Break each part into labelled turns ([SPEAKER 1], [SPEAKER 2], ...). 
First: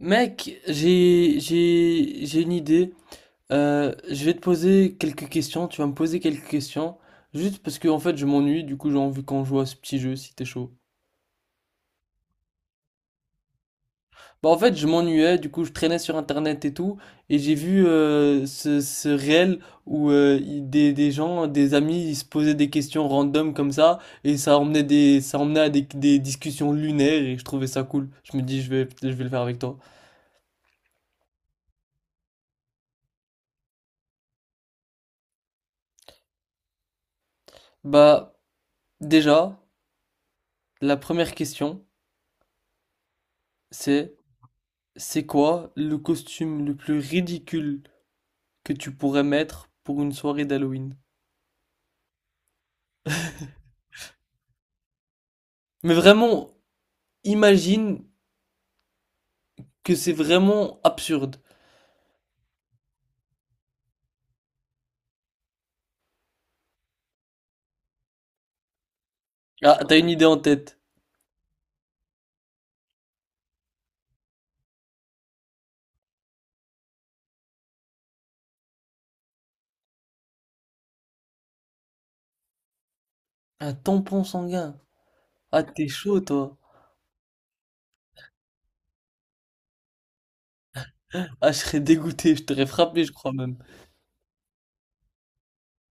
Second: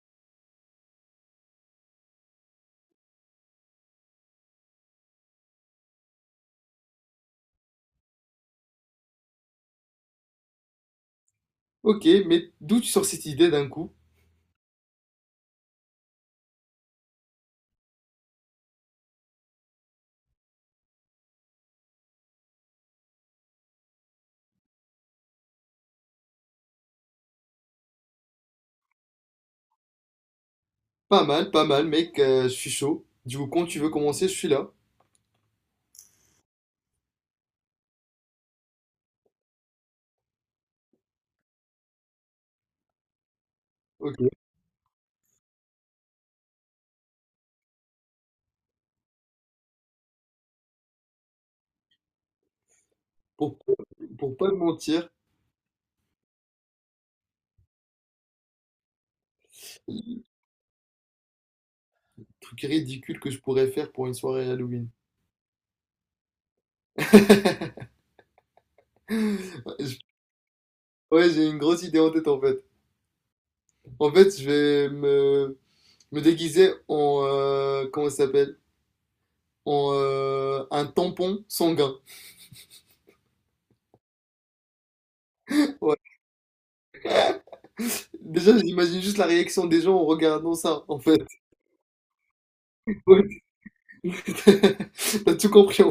[SPEAKER 1] Mec, j'ai une idée. Je vais te poser quelques questions. Tu vas me poser quelques questions. Juste parce que en fait je m'ennuie, du coup j'ai envie qu'on joue à ce petit jeu si t'es chaud.
[SPEAKER 2] Ok, mais d'où tu sors cette idée d'un coup?
[SPEAKER 1] Bah en fait je m'ennuyais, du coup je traînais sur internet et tout, et j'ai vu ce réel où des gens, des amis, ils se posaient des questions random comme ça, et ça emmenait à des discussions lunaires et je trouvais ça cool. Je me dis je vais le faire avec toi.
[SPEAKER 2] Pas mal, pas mal, mec, je suis chaud. Du coup, quand tu veux commencer, je suis là.
[SPEAKER 1] Bah déjà, la première question, c'est
[SPEAKER 2] Ok.
[SPEAKER 1] c'est quoi le costume le plus ridicule que tu pourrais mettre pour une soirée d'Halloween?
[SPEAKER 2] Pour, pour pas te mentir,
[SPEAKER 1] Mais vraiment, imagine que c'est
[SPEAKER 2] le
[SPEAKER 1] vraiment absurde.
[SPEAKER 2] truc ridicule que je pourrais faire pour une soirée Halloween.
[SPEAKER 1] Ah, t'as
[SPEAKER 2] Je-
[SPEAKER 1] une idée en tête.
[SPEAKER 2] Ouais, j'ai une grosse idée en tête en fait. En fait, je vais me déguiser en, comment ça s'appelle? En un tampon sanguin.
[SPEAKER 1] Un tampon sanguin. Ah, t'es
[SPEAKER 2] Ouais.
[SPEAKER 1] chaud, toi.
[SPEAKER 2] Déjà, j'imagine juste la réaction des gens en regardant ça en fait.
[SPEAKER 1] Ah, je serais dégoûté, je t'aurais frappé, je
[SPEAKER 2] Ouais.
[SPEAKER 1] crois même.
[SPEAKER 2] T'as tout compris.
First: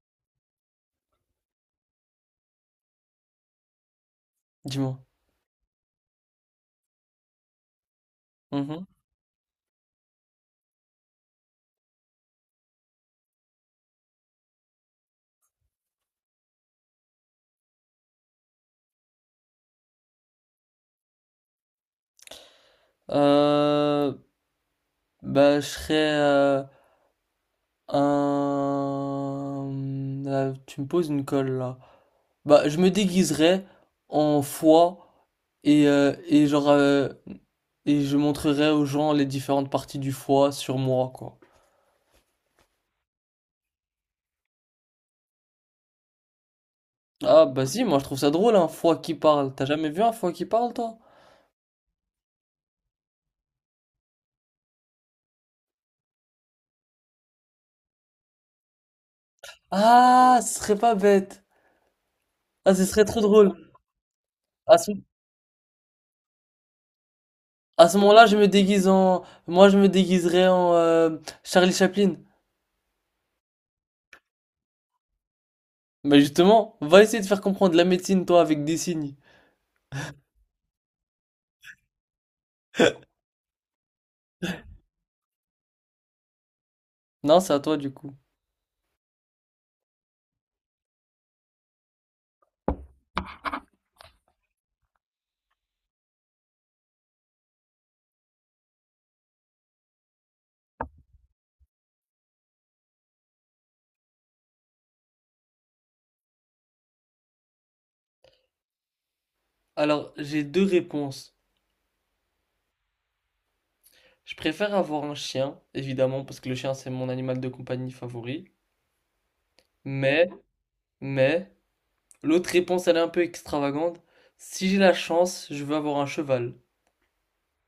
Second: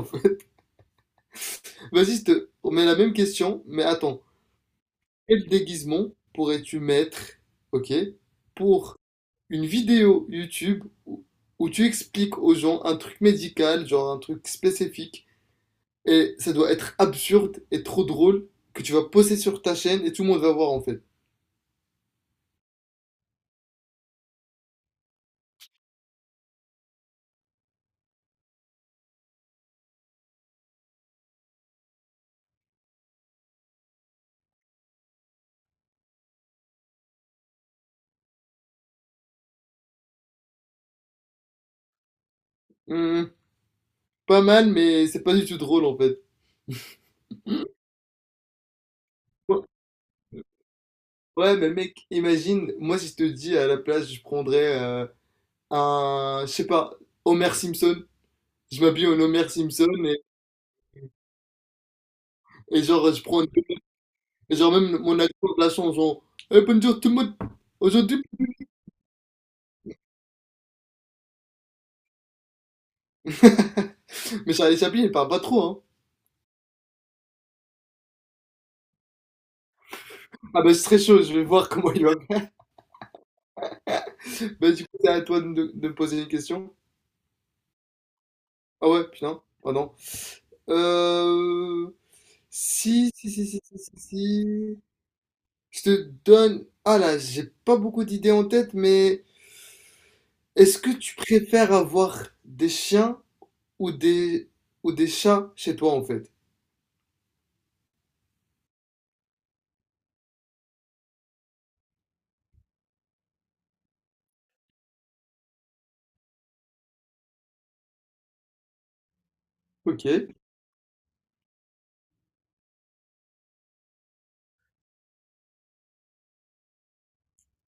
[SPEAKER 2] On met la même question, mais attends.
[SPEAKER 1] Dis-moi.
[SPEAKER 2] Quel déguisement pourrais-tu mettre, ok,
[SPEAKER 1] Mhm.
[SPEAKER 2] pour une vidéo YouTube où tu expliques aux gens un truc médical, genre un truc spécifique, et ça doit être absurde et trop drôle que tu vas poster sur ta chaîne et tout le monde va voir en fait.
[SPEAKER 1] Euh, Bah, je serais un... Là, tu me poses une colle, là. Bah, je me déguiserais en foie. Et, euh, et genre, euh, et je montrerai aux gens les différentes parties du foie sur moi, quoi.
[SPEAKER 2] Hmm, pas mal, mais c'est pas du tout drôle en fait.
[SPEAKER 1] Ah, bah si, moi je trouve ça drôle, un foie qui parle.
[SPEAKER 2] Ouais,
[SPEAKER 1] T'as jamais vu un foie qui parle, toi?
[SPEAKER 2] ouais, mais mec, imagine, moi si je te dis à la place, je prendrais un, je sais pas, Homer Simpson. Je m'habille en Homer Simpson.
[SPEAKER 1] Ah, ce serait pas bête. Ah,
[SPEAKER 2] Et
[SPEAKER 1] ce serait
[SPEAKER 2] genre,
[SPEAKER 1] trop
[SPEAKER 2] je prends.
[SPEAKER 1] drôle.
[SPEAKER 2] Et genre,
[SPEAKER 1] À ce,
[SPEAKER 2] même mon adjoint de la chanson, genre, eh, bonjour tout le monde,
[SPEAKER 1] à ce
[SPEAKER 2] aujourd'hui.
[SPEAKER 1] moment-là, je me déguise en. Moi, je me déguiserais en Charlie Chaplin.
[SPEAKER 2] Mais ça, les applis, elle parle pas trop, hein.
[SPEAKER 1] Mais justement, va essayer de faire comprendre la médecine, toi, avec des signes.
[SPEAKER 2] Ah, bah, c'est très chaud, je vais voir comment il va. Bah, du coup, c'est à toi de me poser une question.
[SPEAKER 1] Non, c'est à toi, du coup.
[SPEAKER 2] Ah, ouais, putain, ah non. Euh. Si, si, si, si, si, si, si. Je te donne. Ah là, j'ai pas beaucoup d'idées en tête, mais est-ce que tu préfères avoir des chiens ou des, ou des chats chez toi, en fait?
[SPEAKER 1] Alors, j'ai deux réponses. Je préfère avoir un chien, évidemment, parce que le chien, c'est mon animal de compagnie favori.
[SPEAKER 2] Ok.
[SPEAKER 1] Mais Mais, l'autre réponse, elle est un peu extravagante. Si j'ai la chance, je veux avoir un cheval.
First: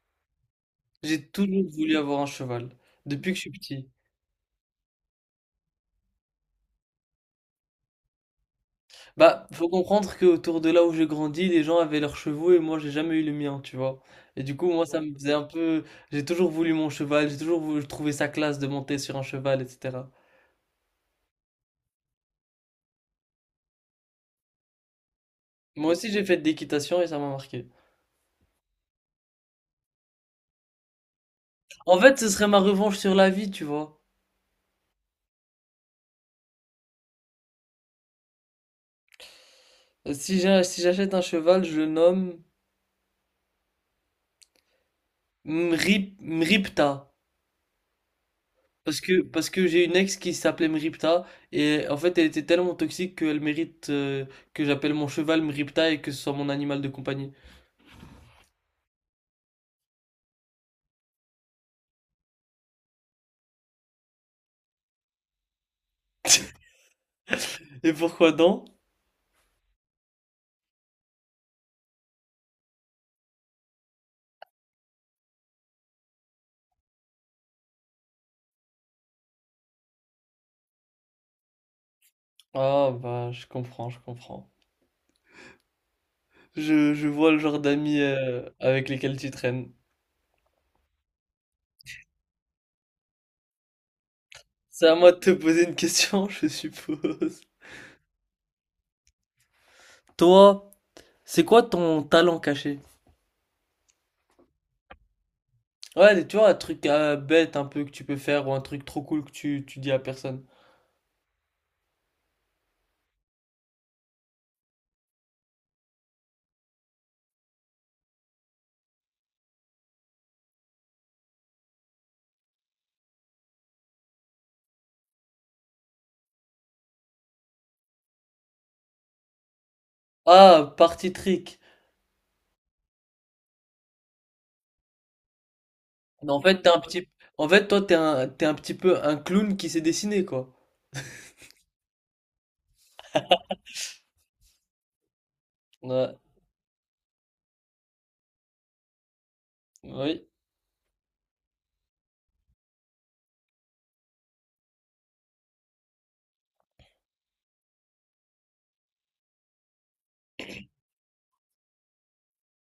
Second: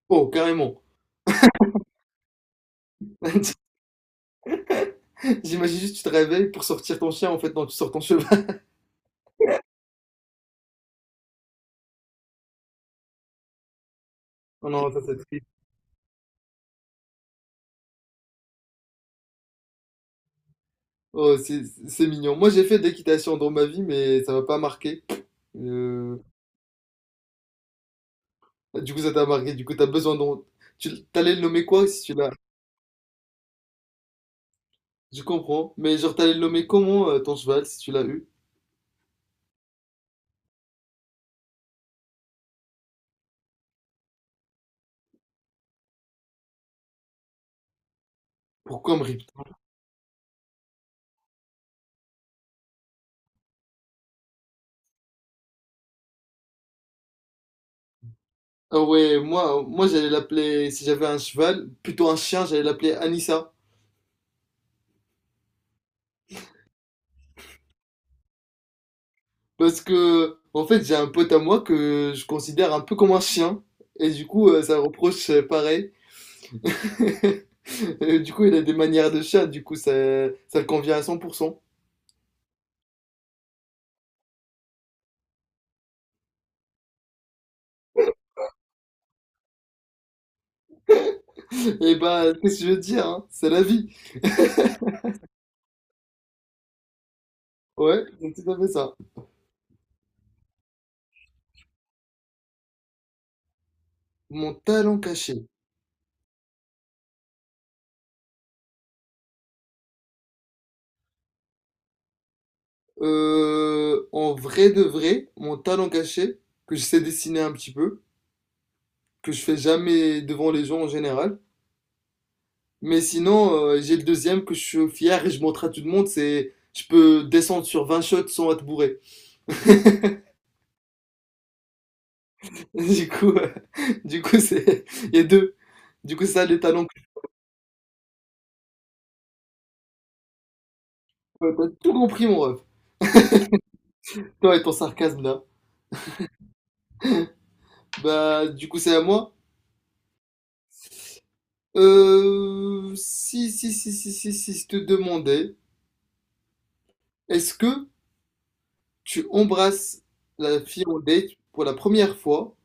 [SPEAKER 2] Oh, carrément.
[SPEAKER 1] J'ai toujours voulu avoir un cheval, depuis que je suis petit.
[SPEAKER 2] J'imagine juste, tu te réveilles pour sortir ton chien, en fait, non, tu sors ton cheval.
[SPEAKER 1] Bah, faut comprendre que autour de là où j'ai grandi, les gens avaient leurs chevaux et moi, j'ai jamais eu le mien, tu vois. Et du coup,
[SPEAKER 2] Oh
[SPEAKER 1] moi,
[SPEAKER 2] non,
[SPEAKER 1] ça
[SPEAKER 2] ça
[SPEAKER 1] me
[SPEAKER 2] c'est
[SPEAKER 1] faisait un
[SPEAKER 2] triste.
[SPEAKER 1] peu... J'ai toujours voulu mon cheval, j'ai toujours voulu trouver sa classe de monter sur un cheval, etc.
[SPEAKER 2] Oh, c'est mignon. Moi, j'ai fait de l'équitation dans ma vie, mais ça m'a pas marqué.
[SPEAKER 1] Moi aussi,
[SPEAKER 2] Euh,
[SPEAKER 1] j'ai fait de l'équitation et ça m'a marqué.
[SPEAKER 2] du coup, ça t'a marqué. Du coup, t'as besoin d'un... Tu t'allais le nommer quoi
[SPEAKER 1] En
[SPEAKER 2] si tu
[SPEAKER 1] fait, ce
[SPEAKER 2] l'as?
[SPEAKER 1] serait ma revanche sur la vie, tu vois.
[SPEAKER 2] Je comprends. Mais genre, t'allais le nommer comment ton cheval si tu l'as eu?
[SPEAKER 1] Si si j'achète un cheval, je le nomme Mripta.
[SPEAKER 2] Pourquoi me rip?
[SPEAKER 1] Parce que j'ai une ex qui s'appelait Mripta et en fait elle était tellement toxique qu'elle mérite que j'appelle mon cheval Mripta et que ce soit mon animal de compagnie.
[SPEAKER 2] Ah ouais, moi j'allais l'appeler, si j'avais un cheval, plutôt un chien, j'allais l'appeler Anissa.
[SPEAKER 1] Et pourquoi donc?
[SPEAKER 2] Parce que, en fait, j'ai un pote à moi que je considère un peu comme un chien. Et du coup, ça reproche pareil. Et du coup, il a des manières de chat, du coup, ça le convient à 100%.
[SPEAKER 1] Ah bah je comprends, je comprends. Je vois le genre d'amis avec lesquels tu traînes.
[SPEAKER 2] Et bah, qu'est-ce que je veux dire, hein? C'est la vie.
[SPEAKER 1] C'est à moi de te poser une question, je suppose.
[SPEAKER 2] Ouais, donc tout à fait ça.
[SPEAKER 1] Toi, c'est quoi ton talent caché?
[SPEAKER 2] Mon talent caché.
[SPEAKER 1] Ouais, tu vois, un truc bête un peu que tu peux faire ou un truc trop cool que tu dis à personne.
[SPEAKER 2] En vrai de vrai, mon talent caché, que je sais dessiner un petit peu, que je fais jamais devant les gens en général. Mais sinon, j'ai le deuxième que je suis fier et je montre à tout le monde, c'est je peux descendre sur 20 shots sans être bourré.
[SPEAKER 1] Ah, party trick.
[SPEAKER 2] Du coup, c'est, il y a deux. Du coup,
[SPEAKER 1] Mais en
[SPEAKER 2] ça, les
[SPEAKER 1] fait, t'es un
[SPEAKER 2] talents que je
[SPEAKER 1] petit... En fait, toi, t'es un petit peu un clown qui s'est dessiné, quoi.
[SPEAKER 2] peux. T'as tout compris, mon ref. Toi et ton sarcasme, là.
[SPEAKER 1] Ouais.
[SPEAKER 2] Bah, du coup, c'est à moi.
[SPEAKER 1] Oui.
[SPEAKER 2] Si, si, si, si, si, si, je te demandais, est-ce que tu embrasses la fille en date pour la première fois,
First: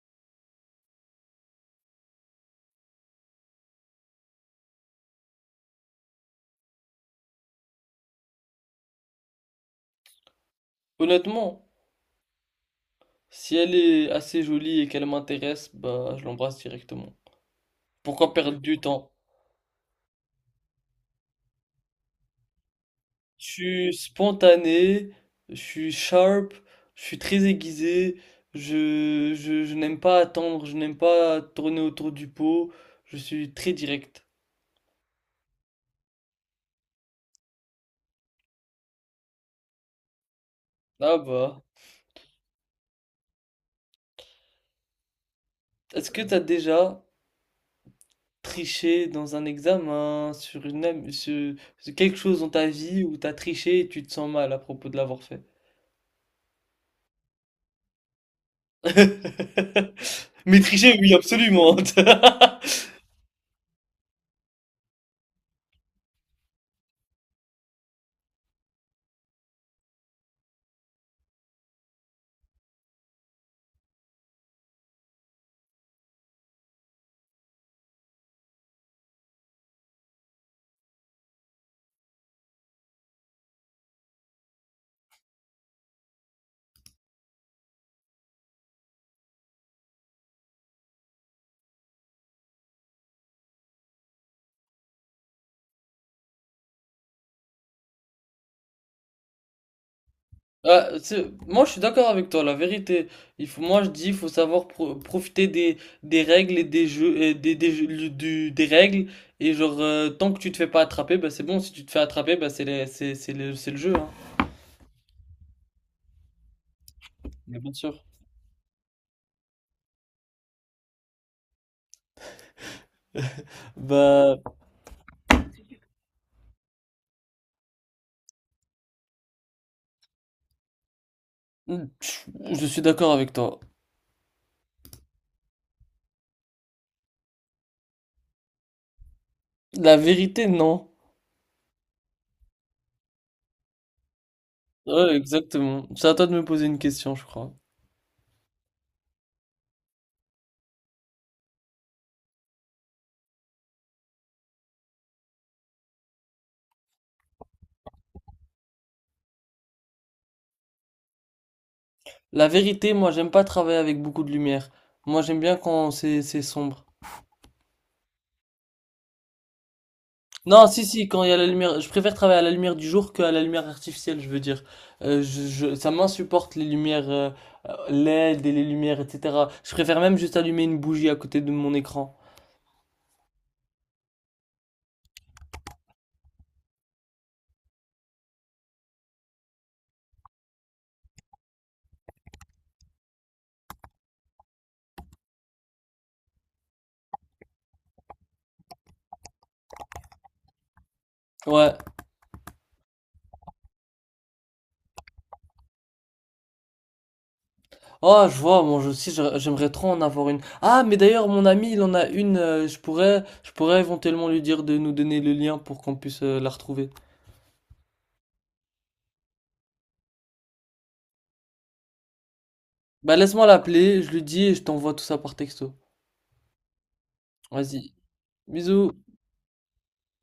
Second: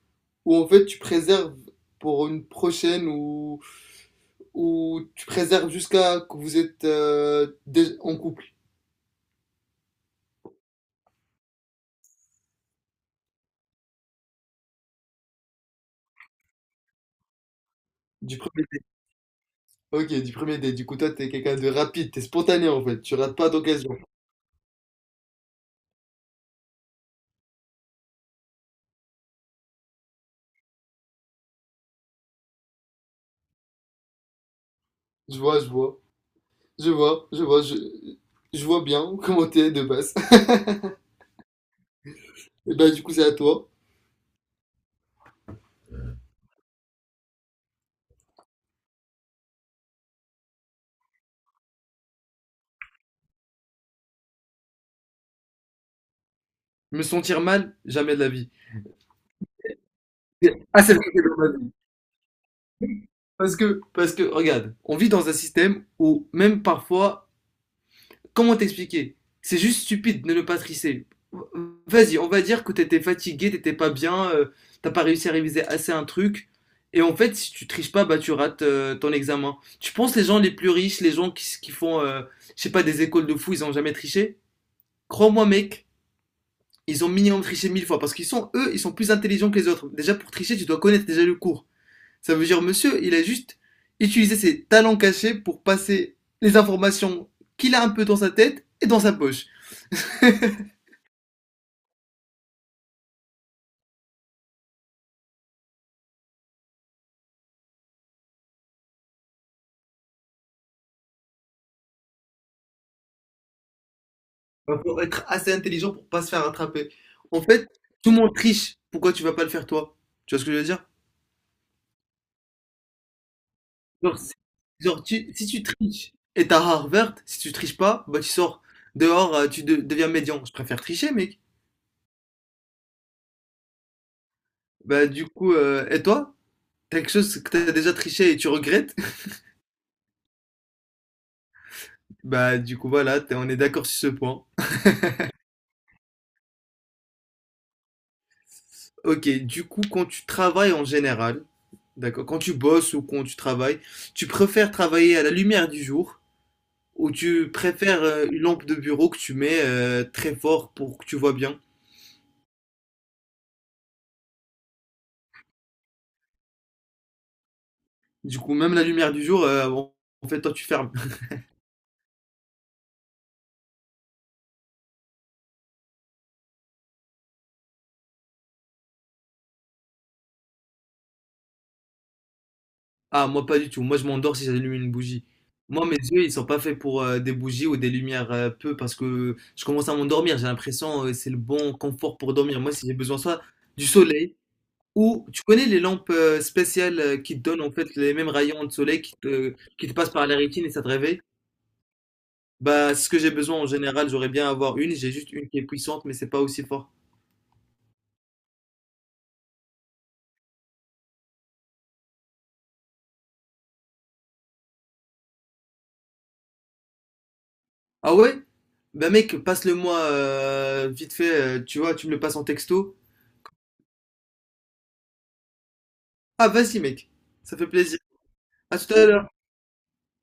[SPEAKER 2] ou en fait tu préserves pour une prochaine, ou tu préserves jusqu'à que vous êtes en couple,
[SPEAKER 1] Honnêtement, si elle est assez jolie et qu'elle m'intéresse, bah, je l'embrasse directement. Pourquoi
[SPEAKER 2] du
[SPEAKER 1] perdre
[SPEAKER 2] premier
[SPEAKER 1] du
[SPEAKER 2] date.
[SPEAKER 1] temps?
[SPEAKER 2] Ok, du premier date. Du coup, toi, t'es quelqu'un de rapide, t'es spontané en fait, tu rates
[SPEAKER 1] Je
[SPEAKER 2] pas
[SPEAKER 1] suis
[SPEAKER 2] d'occasion.
[SPEAKER 1] spontané, je suis sharp, je suis très aiguisé, je n'aime pas attendre, je n'aime pas tourner autour du pot, je suis très direct.
[SPEAKER 2] Je vois, je vois, je vois, je vois, je vois bien comment t'es de base.
[SPEAKER 1] Ah bah,
[SPEAKER 2] Et bah, du coup, c'est à toi.
[SPEAKER 1] est-ce que t'as déjà tricher dans un examen, sur une, am- sur, sur quelque chose dans ta vie où t'as triché et tu te sens mal à propos de l'avoir fait.
[SPEAKER 2] Me sentir mal, jamais de la vie.
[SPEAKER 1] Mais
[SPEAKER 2] Ah, c'est
[SPEAKER 1] tricher,
[SPEAKER 2] vrai que
[SPEAKER 1] oui,
[SPEAKER 2] c'est dans.
[SPEAKER 1] absolument.
[SPEAKER 2] Parce que, regarde, on vit dans un système où même parfois, comment t'expliquer? C'est juste stupide de ne pas tricher. Vas-y, on va dire que t'étais fatigué, t'étais pas bien, t'as pas réussi à réviser assez un truc. Et en fait, si tu triches pas, bah tu rates ton examen. Tu penses les gens les plus riches, les gens qui, qui font, je sais pas, des écoles de fous, ils ont jamais triché? Crois-moi, mec, ils ont minimum triché 1 000 fois parce qu'ils sont, eux, ils sont plus intelligents que les autres. Déjà, pour tricher, tu dois connaître déjà le cours. Ça veut dire, monsieur, il a juste utilisé ses talents cachés pour passer les informations qu'il a un peu dans sa tête et dans sa poche.
[SPEAKER 1] Moi, je suis d'accord avec toi, la vérité. Moi, je dis, il faut savoir profiter des règles et des, jeux- du- des règles. Et genre, tant que tu te fais pas attraper, bah, c'est bon. Si tu te fais attraper, bah, c'est les- c'est le jeu, hein.
[SPEAKER 2] Il faut être assez intelligent pour pas se faire attraper. En
[SPEAKER 1] Mais
[SPEAKER 2] fait,
[SPEAKER 1] bien sûr.
[SPEAKER 2] tout le monde triche. Pourquoi tu vas pas le faire toi? Tu vois ce que je veux dire? Genre,
[SPEAKER 1] Bah,
[SPEAKER 2] genre, si tu triches et t'as rare verte, si tu triches pas, bah tu sors dehors, tu deviens médian. Je préfère tricher, mec.
[SPEAKER 1] je je suis d'accord avec toi.
[SPEAKER 2] Bah du coup, et toi, t'as quelque chose que t'as déjà triché et tu regrettes?
[SPEAKER 1] La vérité, non.
[SPEAKER 2] Bah du coup, voilà, on est d'accord sur ce point.
[SPEAKER 1] Ouais, exactement. C'est à toi de me poser une question, je crois.
[SPEAKER 2] Ok, du coup, quand tu travailles en général, d'accord, quand tu bosses ou quand tu travailles, tu préfères travailler à la lumière du jour ou tu préfères une lampe de bureau que tu mets très fort pour que tu vois bien?
[SPEAKER 1] La vérité, moi, j'aime pas travailler avec beaucoup de lumière. Moi, j'aime bien quand c'est sombre.
[SPEAKER 2] Du coup, même la lumière du jour, en fait, toi, tu
[SPEAKER 1] Non, si,
[SPEAKER 2] fermes.
[SPEAKER 1] si, quand il y a la lumière, je préfère travailler à la lumière du jour qu'à la lumière artificielle, je veux dire. Ça m'insupporte les lumières LED et les lumières, etc. Je préfère même juste allumer une bougie à côté de mon écran.
[SPEAKER 2] Ah, moi, pas du tout. Moi, je m'endors si j'allume une bougie. Moi, mes yeux, ils sont pas faits pour des bougies ou des lumières peu parce que je commence à m'endormir. J'ai l'impression c'est le bon confort pour dormir. Moi, si j'ai besoin soit du soleil. Ou tu connais les lampes spéciales qui te donnent en fait les mêmes rayons de soleil qui te passent par la rétine et ça te réveille?
[SPEAKER 1] Ouais.
[SPEAKER 2] Bah, c'est ce que j'ai besoin en général, j'aurais bien à avoir une, j'ai juste une qui est puissante mais c'est pas aussi fort.
[SPEAKER 1] Oh, je vois, moi aussi j'aimerais trop en avoir une. Ah, mais d'ailleurs mon ami, il en a une, je pourrais éventuellement lui dire de nous donner le lien pour qu'on puisse la retrouver.
[SPEAKER 2] Ah ouais? Bah mec, passe-le-moi vite fait, tu vois, tu me le passes en texto.
[SPEAKER 1] Bah laisse-moi l'appeler, je lui dis et je t'envoie tout ça par texto.
[SPEAKER 2] Ah vas-y mec, ça fait
[SPEAKER 1] Vas-y.
[SPEAKER 2] plaisir. À
[SPEAKER 1] Bisous.
[SPEAKER 2] tout à l'heure.